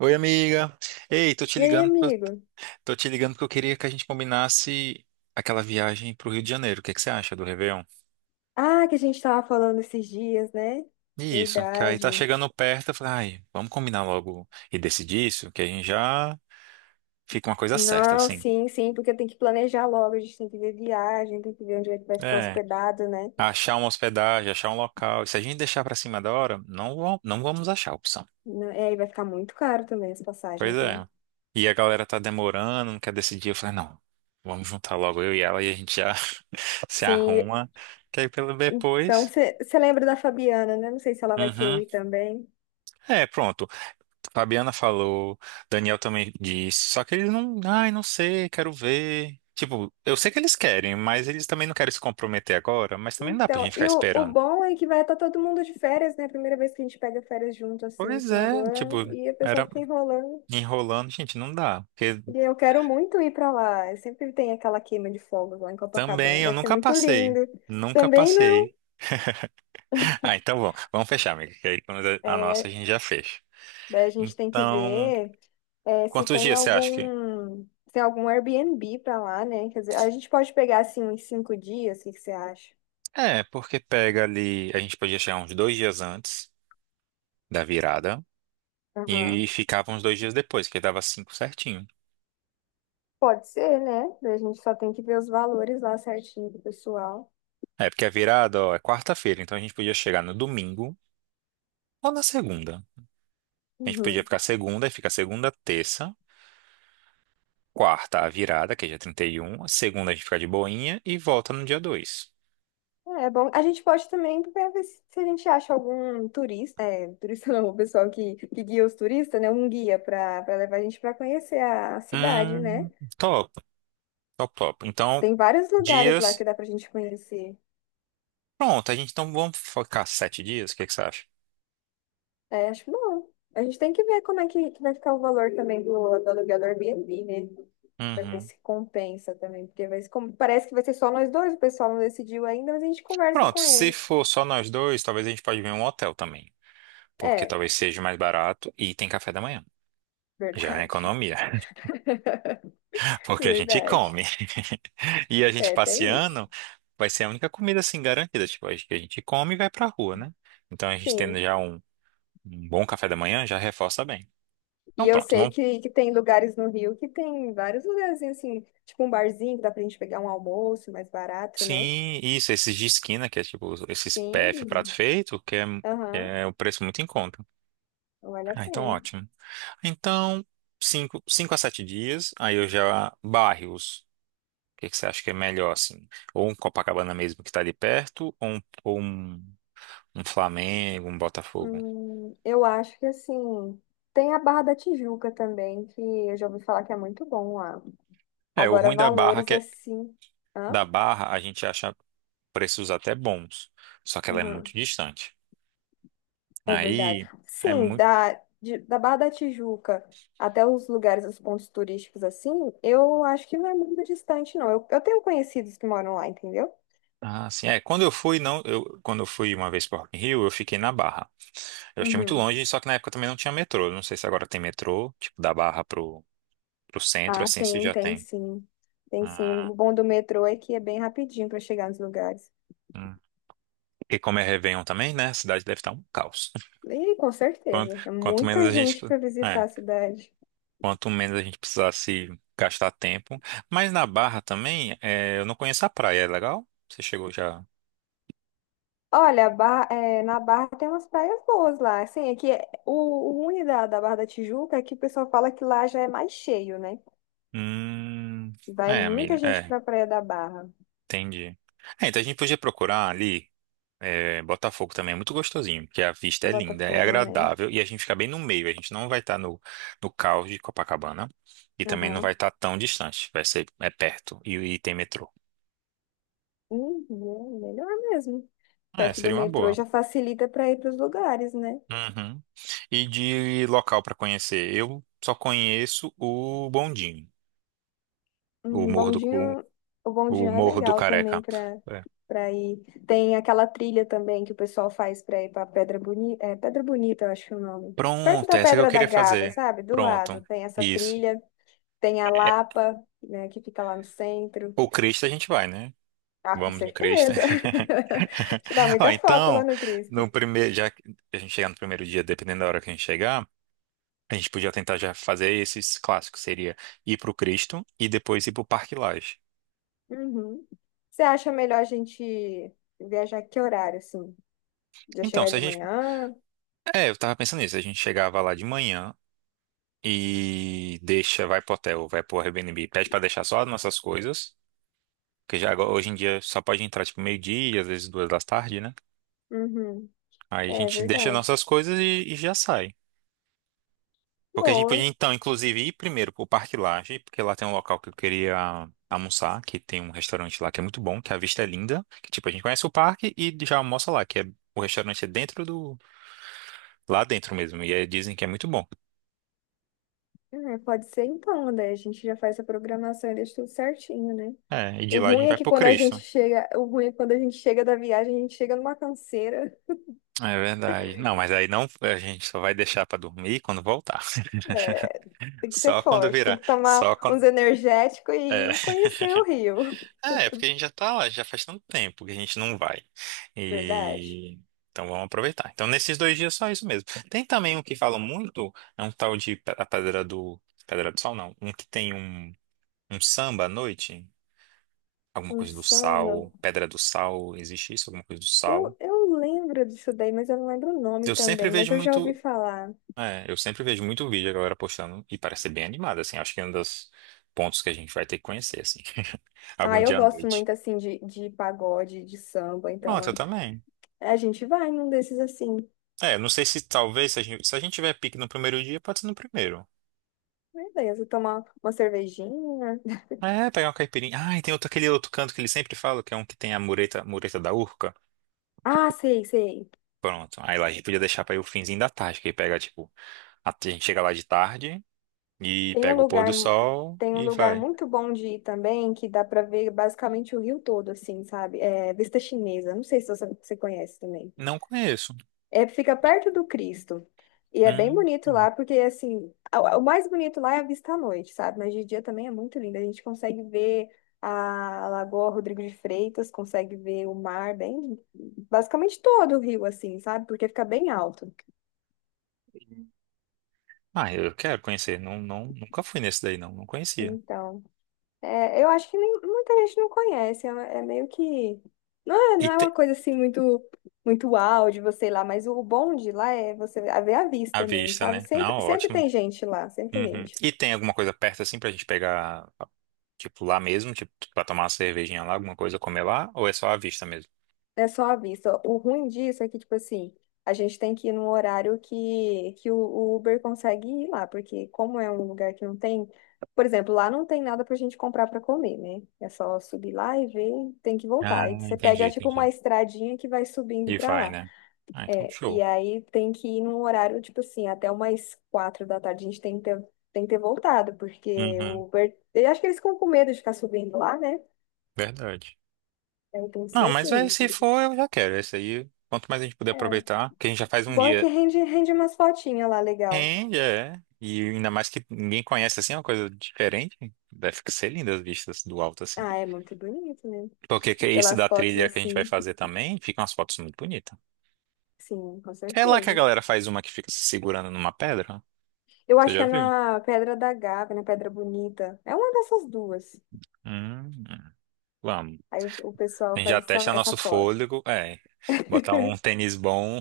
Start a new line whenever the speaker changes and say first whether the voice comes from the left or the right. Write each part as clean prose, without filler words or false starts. right: Oi, amiga. Ei, tô te
left: E aí,
right: ligando,
left: amigo?
right: tô te ligando porque eu queria que a gente combinasse aquela viagem pro Rio de Janeiro. O que é que você acha do Réveillon?
left: Ah, que a gente tava falando esses dias, né?
right: Isso, que aí tá
left: Verdade.
right: chegando perto, eu falei, ai, vamos combinar logo e decidir isso, que a gente já fica uma coisa certa,
left: Não,
right: assim.
left: sim, sim, porque tem que planejar logo, a gente tem que ver viagem, tem que ver onde é que vai ficar
right: É,
left: hospedado, né?
right: achar uma hospedagem, achar um local. E se a gente deixar pra cima da hora, não, não vamos achar a opção.
left: É, e vai ficar muito caro também as
right: Pois
left: passagens, né?
right: é. E a galera tá demorando, não quer decidir. Eu falei, não, vamos juntar logo eu e ela e a gente já se
left: Sim,
right: arruma, que aí pelo
left: então
right: depois.
left: você lembra da Fabiana, né? Não sei se ela vai querer
right: Uhum.
left: ir também.
right: É, pronto. Fabiana falou, Daniel também disse, só que eles não, ai, não sei, quero ver. Tipo, eu sei que eles querem, mas eles também não querem se comprometer agora, mas também não dá pra gente
left: Então,
right: ficar
left: e o
right: esperando.
left: bom é que vai estar todo mundo de férias, né? Primeira vez que a gente pega férias junto, assim, no
right: Pois
left: final do
right: é, tipo,
left: ano, e a pessoa
right: era
left: fica enrolando.
right: enrolando, gente, não dá. Porque
left: E eu quero muito ir para lá. Eu sempre tem aquela queima de fogos lá em Copacabana.
right: também eu
left: Deve ser
right: nunca
left: muito
right: passei,
left: lindo.
right: nunca
left: Também não.
right: passei. Ah, então bom, vamos fechar, amiga, que aí pelo menos
left: É,
right: a gente já fecha.
left: daí a gente tem que
right: Então,
left: ver se
right: quantos
left: tem
right: dias você acha que?
left: algum se tem algum Airbnb para lá, né? Quer dizer, a gente pode pegar assim uns 5 dias. O que que você acha?
right: É, porque pega ali, a gente podia chegar uns dois dias antes da virada.
left: Aham.
right: E ficava uns dois dias depois, que aí dava cinco certinho.
left: Pode ser, né? Daí a gente só tem que ver os valores lá certinho do pessoal.
right: É, porque a virada, ó, é quarta-feira, então a gente podia chegar no domingo ou na segunda. A gente podia
left: Uhum.
right: ficar segunda, e fica segunda, terça, quarta, a virada, que é dia trinta e um, segunda a gente fica de boinha e volta no dia dois.
left: É bom. A gente pode também ver se a gente acha algum turista, turista não, o pessoal que guia os turistas, né? Um guia para levar a gente para conhecer a cidade, né?
right: Hum, top, top, top. Então,
left: Tem vários lugares lá que
right: dias,
left: dá pra gente conhecer.
right: pronto, a gente vamos focar sete dias, o que que você acha?
left: É, acho bom. A gente tem que ver como é que vai ficar o valor também do aluguel do Airbnb, né? Pra ver
right: Uhum.
left: se compensa também. Porque vai, como, parece que vai ser só nós dois, o pessoal não decidiu ainda, mas a gente conversa
right: Pronto,
left: com
right: se
left: eles.
right: for só nós dois, talvez a gente pode ver um hotel também, porque
left: É,
right: talvez seja mais barato e tem café da manhã. Já é
left: verdade.
right: economia. O que a gente
left: Verdade.
right: come. E a gente
left: É, tem isso.
right: passeando vai ser a única comida assim garantida. Tipo, a gente come e vai pra rua, né? Então a gente tendo
left: Sim.
right: já um bom café da manhã já reforça bem. Então
left: E eu
right: pronto,
left: sei
right: vamos.
left: que tem lugares no Rio que tem vários lugarzinhos assim, tipo um barzinho que dá pra gente pegar um almoço mais barato, né?
right: Sim, isso, esses de esquina, que é tipo esses PF, prato
left: Sim,
right: feito, que
left: aham,
right: é o preço muito em conta.
left: vale a
right: Ah, então
left: pena.
right: ótimo. Então, cinco, cinco a sete dias, aí eu já bairros. O que que você acha que é melhor, assim? Ou um Copacabana mesmo que tá ali perto, um Flamengo, um Botafogo.
left: Eu acho que assim, tem a Barra da Tijuca também, que eu já ouvi falar que é muito bom lá.
right: É, o
left: Agora,
right: ruim da Barra
left: valores
right: que é,
left: assim. Hã?
right: da Barra a gente acha preços até bons, só que ela é
left: Uhum.
right: muito distante.
left: É verdade.
right: Aí é
left: Sim,
right: muito
left: da Barra da Tijuca até os lugares, os pontos turísticos assim, eu acho que não é muito distante, não. Eu tenho conhecidos que moram lá, entendeu?
right: ah, assim, é, quando eu fui não, eu quando eu fui uma vez para Rock in Rio, eu fiquei na Barra. Eu achei muito
left: Uhum.
right: longe, só que na época também não tinha metrô. Não sei se agora tem metrô, tipo da Barra pro pro centro
left: Ah,
right: assim, se
left: tem,
right: já
left: tem
right: tem.
left: sim. Tem sim.
right: Ah,
left: O bom do metrô é que é bem rapidinho para chegar nos lugares.
right: hum. E como é Réveillon também, né? A cidade deve estar um caos.
left: E com certeza, é
right: Quanto menos
left: muita
right: a gente.
left: gente para visitar
right: é
left: a cidade.
right: Quanto menos a gente precisasse gastar tempo. Mas na Barra também, é, eu não conheço a praia, é legal? Você chegou já?
left: Olha, a Barra- é, na Barra tem umas praias boas lá. Assim, é que é, o ruim da Barra da Tijuca é que o pessoal fala que lá já é mais cheio, né?
right: Hum,
left: Vai
right: é,
left: muita
right: amiga,
left: gente
right: é,
left: pra Praia da Barra,
right: entendi. É, então a gente podia procurar ali, é, Botafogo também é muito gostosinho, porque a vista é linda, é
left: Botafogo, né?
right: agradável e a gente fica bem no meio, a gente não vai estar no caos de Copacabana e também não vai
left: Aham.
right: estar tão distante, é perto e tem metrô.
left: Uhum, melhor mesmo.
right: É,
left: Perto do
right: seria uma
left: metrô
right: boa.
left: já facilita para ir para os lugares, né?
right: Uhum. E de local para conhecer? Eu só conheço o Bondinho, o
left: Um
right: Morro do, o,
left: bondinho, o
right: o
left: bondinho é
right: Morro do
left: legal também
right: Careca.
left: para
right: É.
left: para ir. Tem aquela trilha também que o pessoal faz para ir para Pedra Bonita, é Pedra Bonita, eu acho o nome. Perto
right: Pronto,
left: da
right: essa que eu
left: Pedra da
right: queria
left: Gávea,
right: fazer.
left: sabe? Do
right: Pronto,
left: lado tem essa
right: isso.
left: trilha, tem a
right: É,
left: Lapa, né, que fica lá no centro.
right: o Cristo a gente vai, né?
left: Ah, com
right: Vamos no Cristo.
left: certeza. Tirar
right: Ó,
left: muita foto lá
right: então,
left: no Cristo.
right: no primeiro, já que a gente chegar no primeiro dia, dependendo da hora que a gente chegar, a gente podia tentar já fazer esses clássicos. Seria ir pro Cristo e depois ir pro Parque Lage.
left: Uhum. Você acha melhor a gente viajar que horário, assim? Já
right: Então,
left: chegar
right: se a
left: de
right: gente.
left: manhã?
right: É, eu tava pensando nisso. A gente chegava lá de manhã, e deixa, vai pro hotel, vai pro Airbnb, pede pra deixar só as nossas coisas, que hoje em dia só pode entrar tipo meio-dia, às vezes duas da tarde, né?
left: Uhum.
right: Aí a
left: É
right: gente deixa
left: verdade.
right: nossas coisas e já sai. Porque a gente podia
left: Boa.
right: então, inclusive, ir primeiro pro Parque Lage, porque lá tem um local que eu queria almoçar, que tem um restaurante lá que é muito bom, que a vista é linda, que tipo a gente conhece o parque e já almoça lá, que é o restaurante é dentro do lá dentro mesmo, e aí dizem que é muito bom.
left: É, pode ser então, né? A gente já faz a programação e deixa tudo certinho, né?
right: É, e de
left: O
right: lá a
left: ruim
right: gente
left: é
right: vai
left: que
right: pro
left: quando a gente
right: Cristo.
left: chega, o ruim é que quando a gente chega da viagem, a gente chega numa canseira.
right: É verdade. Não, mas aí não, a gente só vai deixar pra dormir quando voltar.
left: É, tem que ser
right: Só quando
left: forte, tem
right: virar.
left: que tomar
right: Só
left: uns
right: quando.
left: energéticos
right: É,
left: e conhecer o Rio.
right: é porque a gente já tá lá, já faz tanto tempo que a gente não vai.
left: Verdade.
right: E então vamos aproveitar. Então nesses dois dias só isso mesmo. Tem também um que falam muito, é um tal de a Pedra do Sal, não, um que tem um samba à noite, alguma
left: Um
right: coisa do
left: samba.
right: sal, Pedra do Sal, existe isso, alguma coisa do sal.
left: Eu lembro disso daí, mas eu não lembro o nome
right: Eu sempre
left: também, mas
right: vejo
left: eu já ouvi
right: muito
left: falar.
right: É, eu sempre vejo muito vídeo a galera postando e parece ser bem animado, assim. Acho que é um dos pontos que a gente vai ter que conhecer, assim.
left: Ah,
right: Algum
left: eu
right: dia à
left: gosto
right: noite.
left: muito assim de pagode, de samba,
right: Pronto, eu
left: então
right: também.
left: é, a gente vai num desses assim.
right: É, não sei se talvez, se a gente tiver pique no primeiro dia, pode ser no primeiro.
left: Né? Beleza, tomar uma cervejinha.
right: É, pegar uma caipirinha. Ah, e tem outro, aquele outro canto que ele sempre fala, que é um que tem a mureta, mureta da Urca.
left: Ah, sei, sei.
right: Pronto. Aí lá a gente podia deixar pra ir o finzinho da tarde, que aí pega, tipo, a gente chega lá de tarde e
left: Tem um
right: pega o pôr
left: lugar,
right: do sol
left: tem um
right: e
left: lugar
right: vai.
left: muito bom de ir também, que dá pra ver basicamente o Rio todo, assim, sabe? É Vista Chinesa. Não sei se você conhece também.
right: Não conheço.
left: É, fica perto do Cristo. E é bem
right: Hum,
left: bonito
right: hum.
left: lá, porque assim, a- o mais bonito lá é a vista à noite, sabe? Mas de dia também é muito lindo. A gente consegue ver a Lagoa Rodrigo de Freitas, consegue ver o mar bem, basicamente todo o rio, assim, sabe? Porque fica bem alto.
right: Ah, eu quero conhecer. Não, não, nunca fui nesse daí, não. Não conhecia.
left: Então, é, eu acho que nem- muita gente não conhece. É, é meio que. Não é,
right: E
left: não é
right: tem...
left: uma coisa assim muito, muito uau de você ir lá, mas o bom de lá é você é ver a
right: A
left: vista mesmo,
right: vista,
left: sabe?
right: né? Não,
left: Sempre, sempre
right: ótimo.
left: tem gente lá, sempre tem
right: Uhum.
left: gente.
right: E tem alguma coisa perto assim pra gente pegar, tipo, lá mesmo? Tipo, pra tomar uma cervejinha lá, alguma coisa comer lá? Ou é só a vista mesmo?
left: É só à vista. O ruim disso é que, tipo assim, a gente tem que ir num horário que o Uber consegue ir lá, porque como é um lugar que não tem, por exemplo, lá não tem nada pra gente comprar pra comer, né? É só subir lá e ver, tem que
right: Ah,
left: voltar. E você
right: entendi,
left: pega, tipo, uma
right: entendi.
left: estradinha que vai subindo
right: E
left: pra
right: vai,
left: lá.
right: né? Ah, então
left: É, e
right: show.
left: aí tem que ir num horário, tipo assim, até umas 4 da tarde a gente tem que ter, voltado, porque
right: Uhum.
left: o Uber. Eu acho que eles ficam com medo de ficar subindo lá, né?
right: Verdade.
left: Então, tem que ser
right: Não, mas aí,
left: assim.
right: se for, eu já quero. Esse aí, quanto mais a gente puder
left: É,
right: aproveitar, que a gente já faz um
left: bom é que
right: dia.
left: rende, rende umas fotinhas lá, legal.
right: É, já é. E ainda mais que ninguém conhece assim, é uma coisa diferente. Deve ser linda as vistas do alto assim.
left: Ah, é muito bonito, né?
right: Esse
left: Pelas
right: da
left: fotos
right: trilha que a gente vai
left: assim,
right: fazer também, fica umas fotos muito bonitas.
left: sim, com
right: É lá que a
left: certeza.
right: galera faz uma que fica se segurando numa pedra?
left: Eu
right: Você
left: acho que
right: já
left: é
right: viu?
left: na Pedra da Gávea, na Pedra Bonita. É uma dessas duas.
right: Hum, vamos.
left: Aí o
right: A
left: pessoal
right: gente
left: faz
right: já
left: essa,
right: testa
left: essa
right: nosso
left: foto.
right: fôlego. É, botar um tênis bom,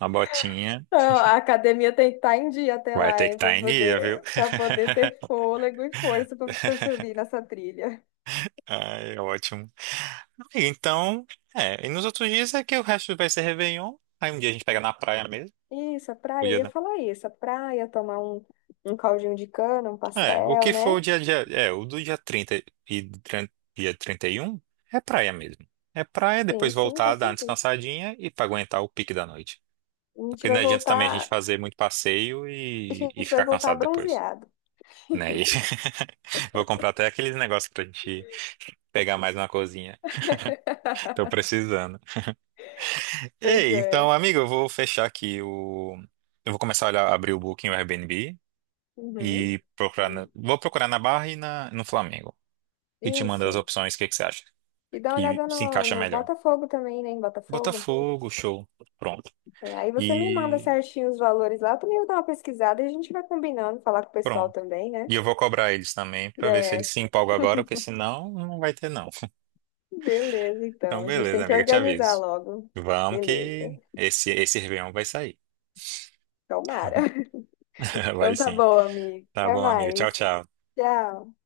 right: uma botinha.
left: Ah, a academia tem que estar em dia até
right: Vai
left: lá,
right: ter que
left: hein,
right: estar em dia, viu?
left: para poder ter fôlego e força para subir nessa trilha.
right: Ai, é ótimo. E então, é. E nos outros dias é que o resto vai ser Réveillon. Aí um dia a gente pega na praia mesmo.
left: Isso, a
right: o
left: praia, eu
right: dia
left: ia
right: da-
left: falar isso, a praia, tomar um caldinho de cana, um
right: É, o
left: pastel,
right: que for
left: né?
right: o dia, é, o do dia 30 e trin- dia 31 é praia mesmo. É praia,
left: Sim,
right: depois
left: sim, com
right: voltar, dar uma
left: certeza.
right: descansadinha e pra aguentar o pique da noite.
left: A gente
right: Porque não
left: vai
right: adianta também a gente
left: voltar.
right: fazer muito passeio
left: A
right: e
left: gente vai
right: ficar
left: voltar
right: cansado depois,
left: bronzeado.
right: né? E- Vou comprar até aqueles negócios pra gente pegar mais uma coisinha. Tô precisando.
left: Pois
right: Ei, então,
left: é.
right: amigo, eu vou fechar aqui o... Eu vou começar a olhar, abrir o Booking, o Airbnb
left: Uhum.
right: e procurar... Vou procurar na Barra e na... no Flamengo. E te mando as
left: Isso.
right: opções, o que que você acha
left: E dá uma
right: que
left: olhada
right: se
left: no,
right: encaixa
left: no
right: melhor?
left: Botafogo também, né? Em Botafogo.
right: Botafogo, show. Pronto.
left: É, aí você me manda
right: E
left: certinho os valores lá, eu também vou dar uma pesquisada e a gente vai combinando, falar com o pessoal
right: pronto.
left: também, né?
right: E eu vou cobrar eles também pra ver se eles
left: É,
right: se empolgam agora, porque senão não vai ter não.
left: beleza, então.
right: Então
left: A gente tem
right: beleza,
left: que
right: amiga, te
left: organizar
right: aviso.
left: logo.
right: Vamos
left: Beleza.
right: que esse Réveillon vai sair.
left: Tomara. Então
right: Vai
left: tá
right: sim.
left: bom, amigo.
right: Tá
left: Até
right: bom, amiga. Tchau,
left: mais.
right: tchau.
left: Tchau.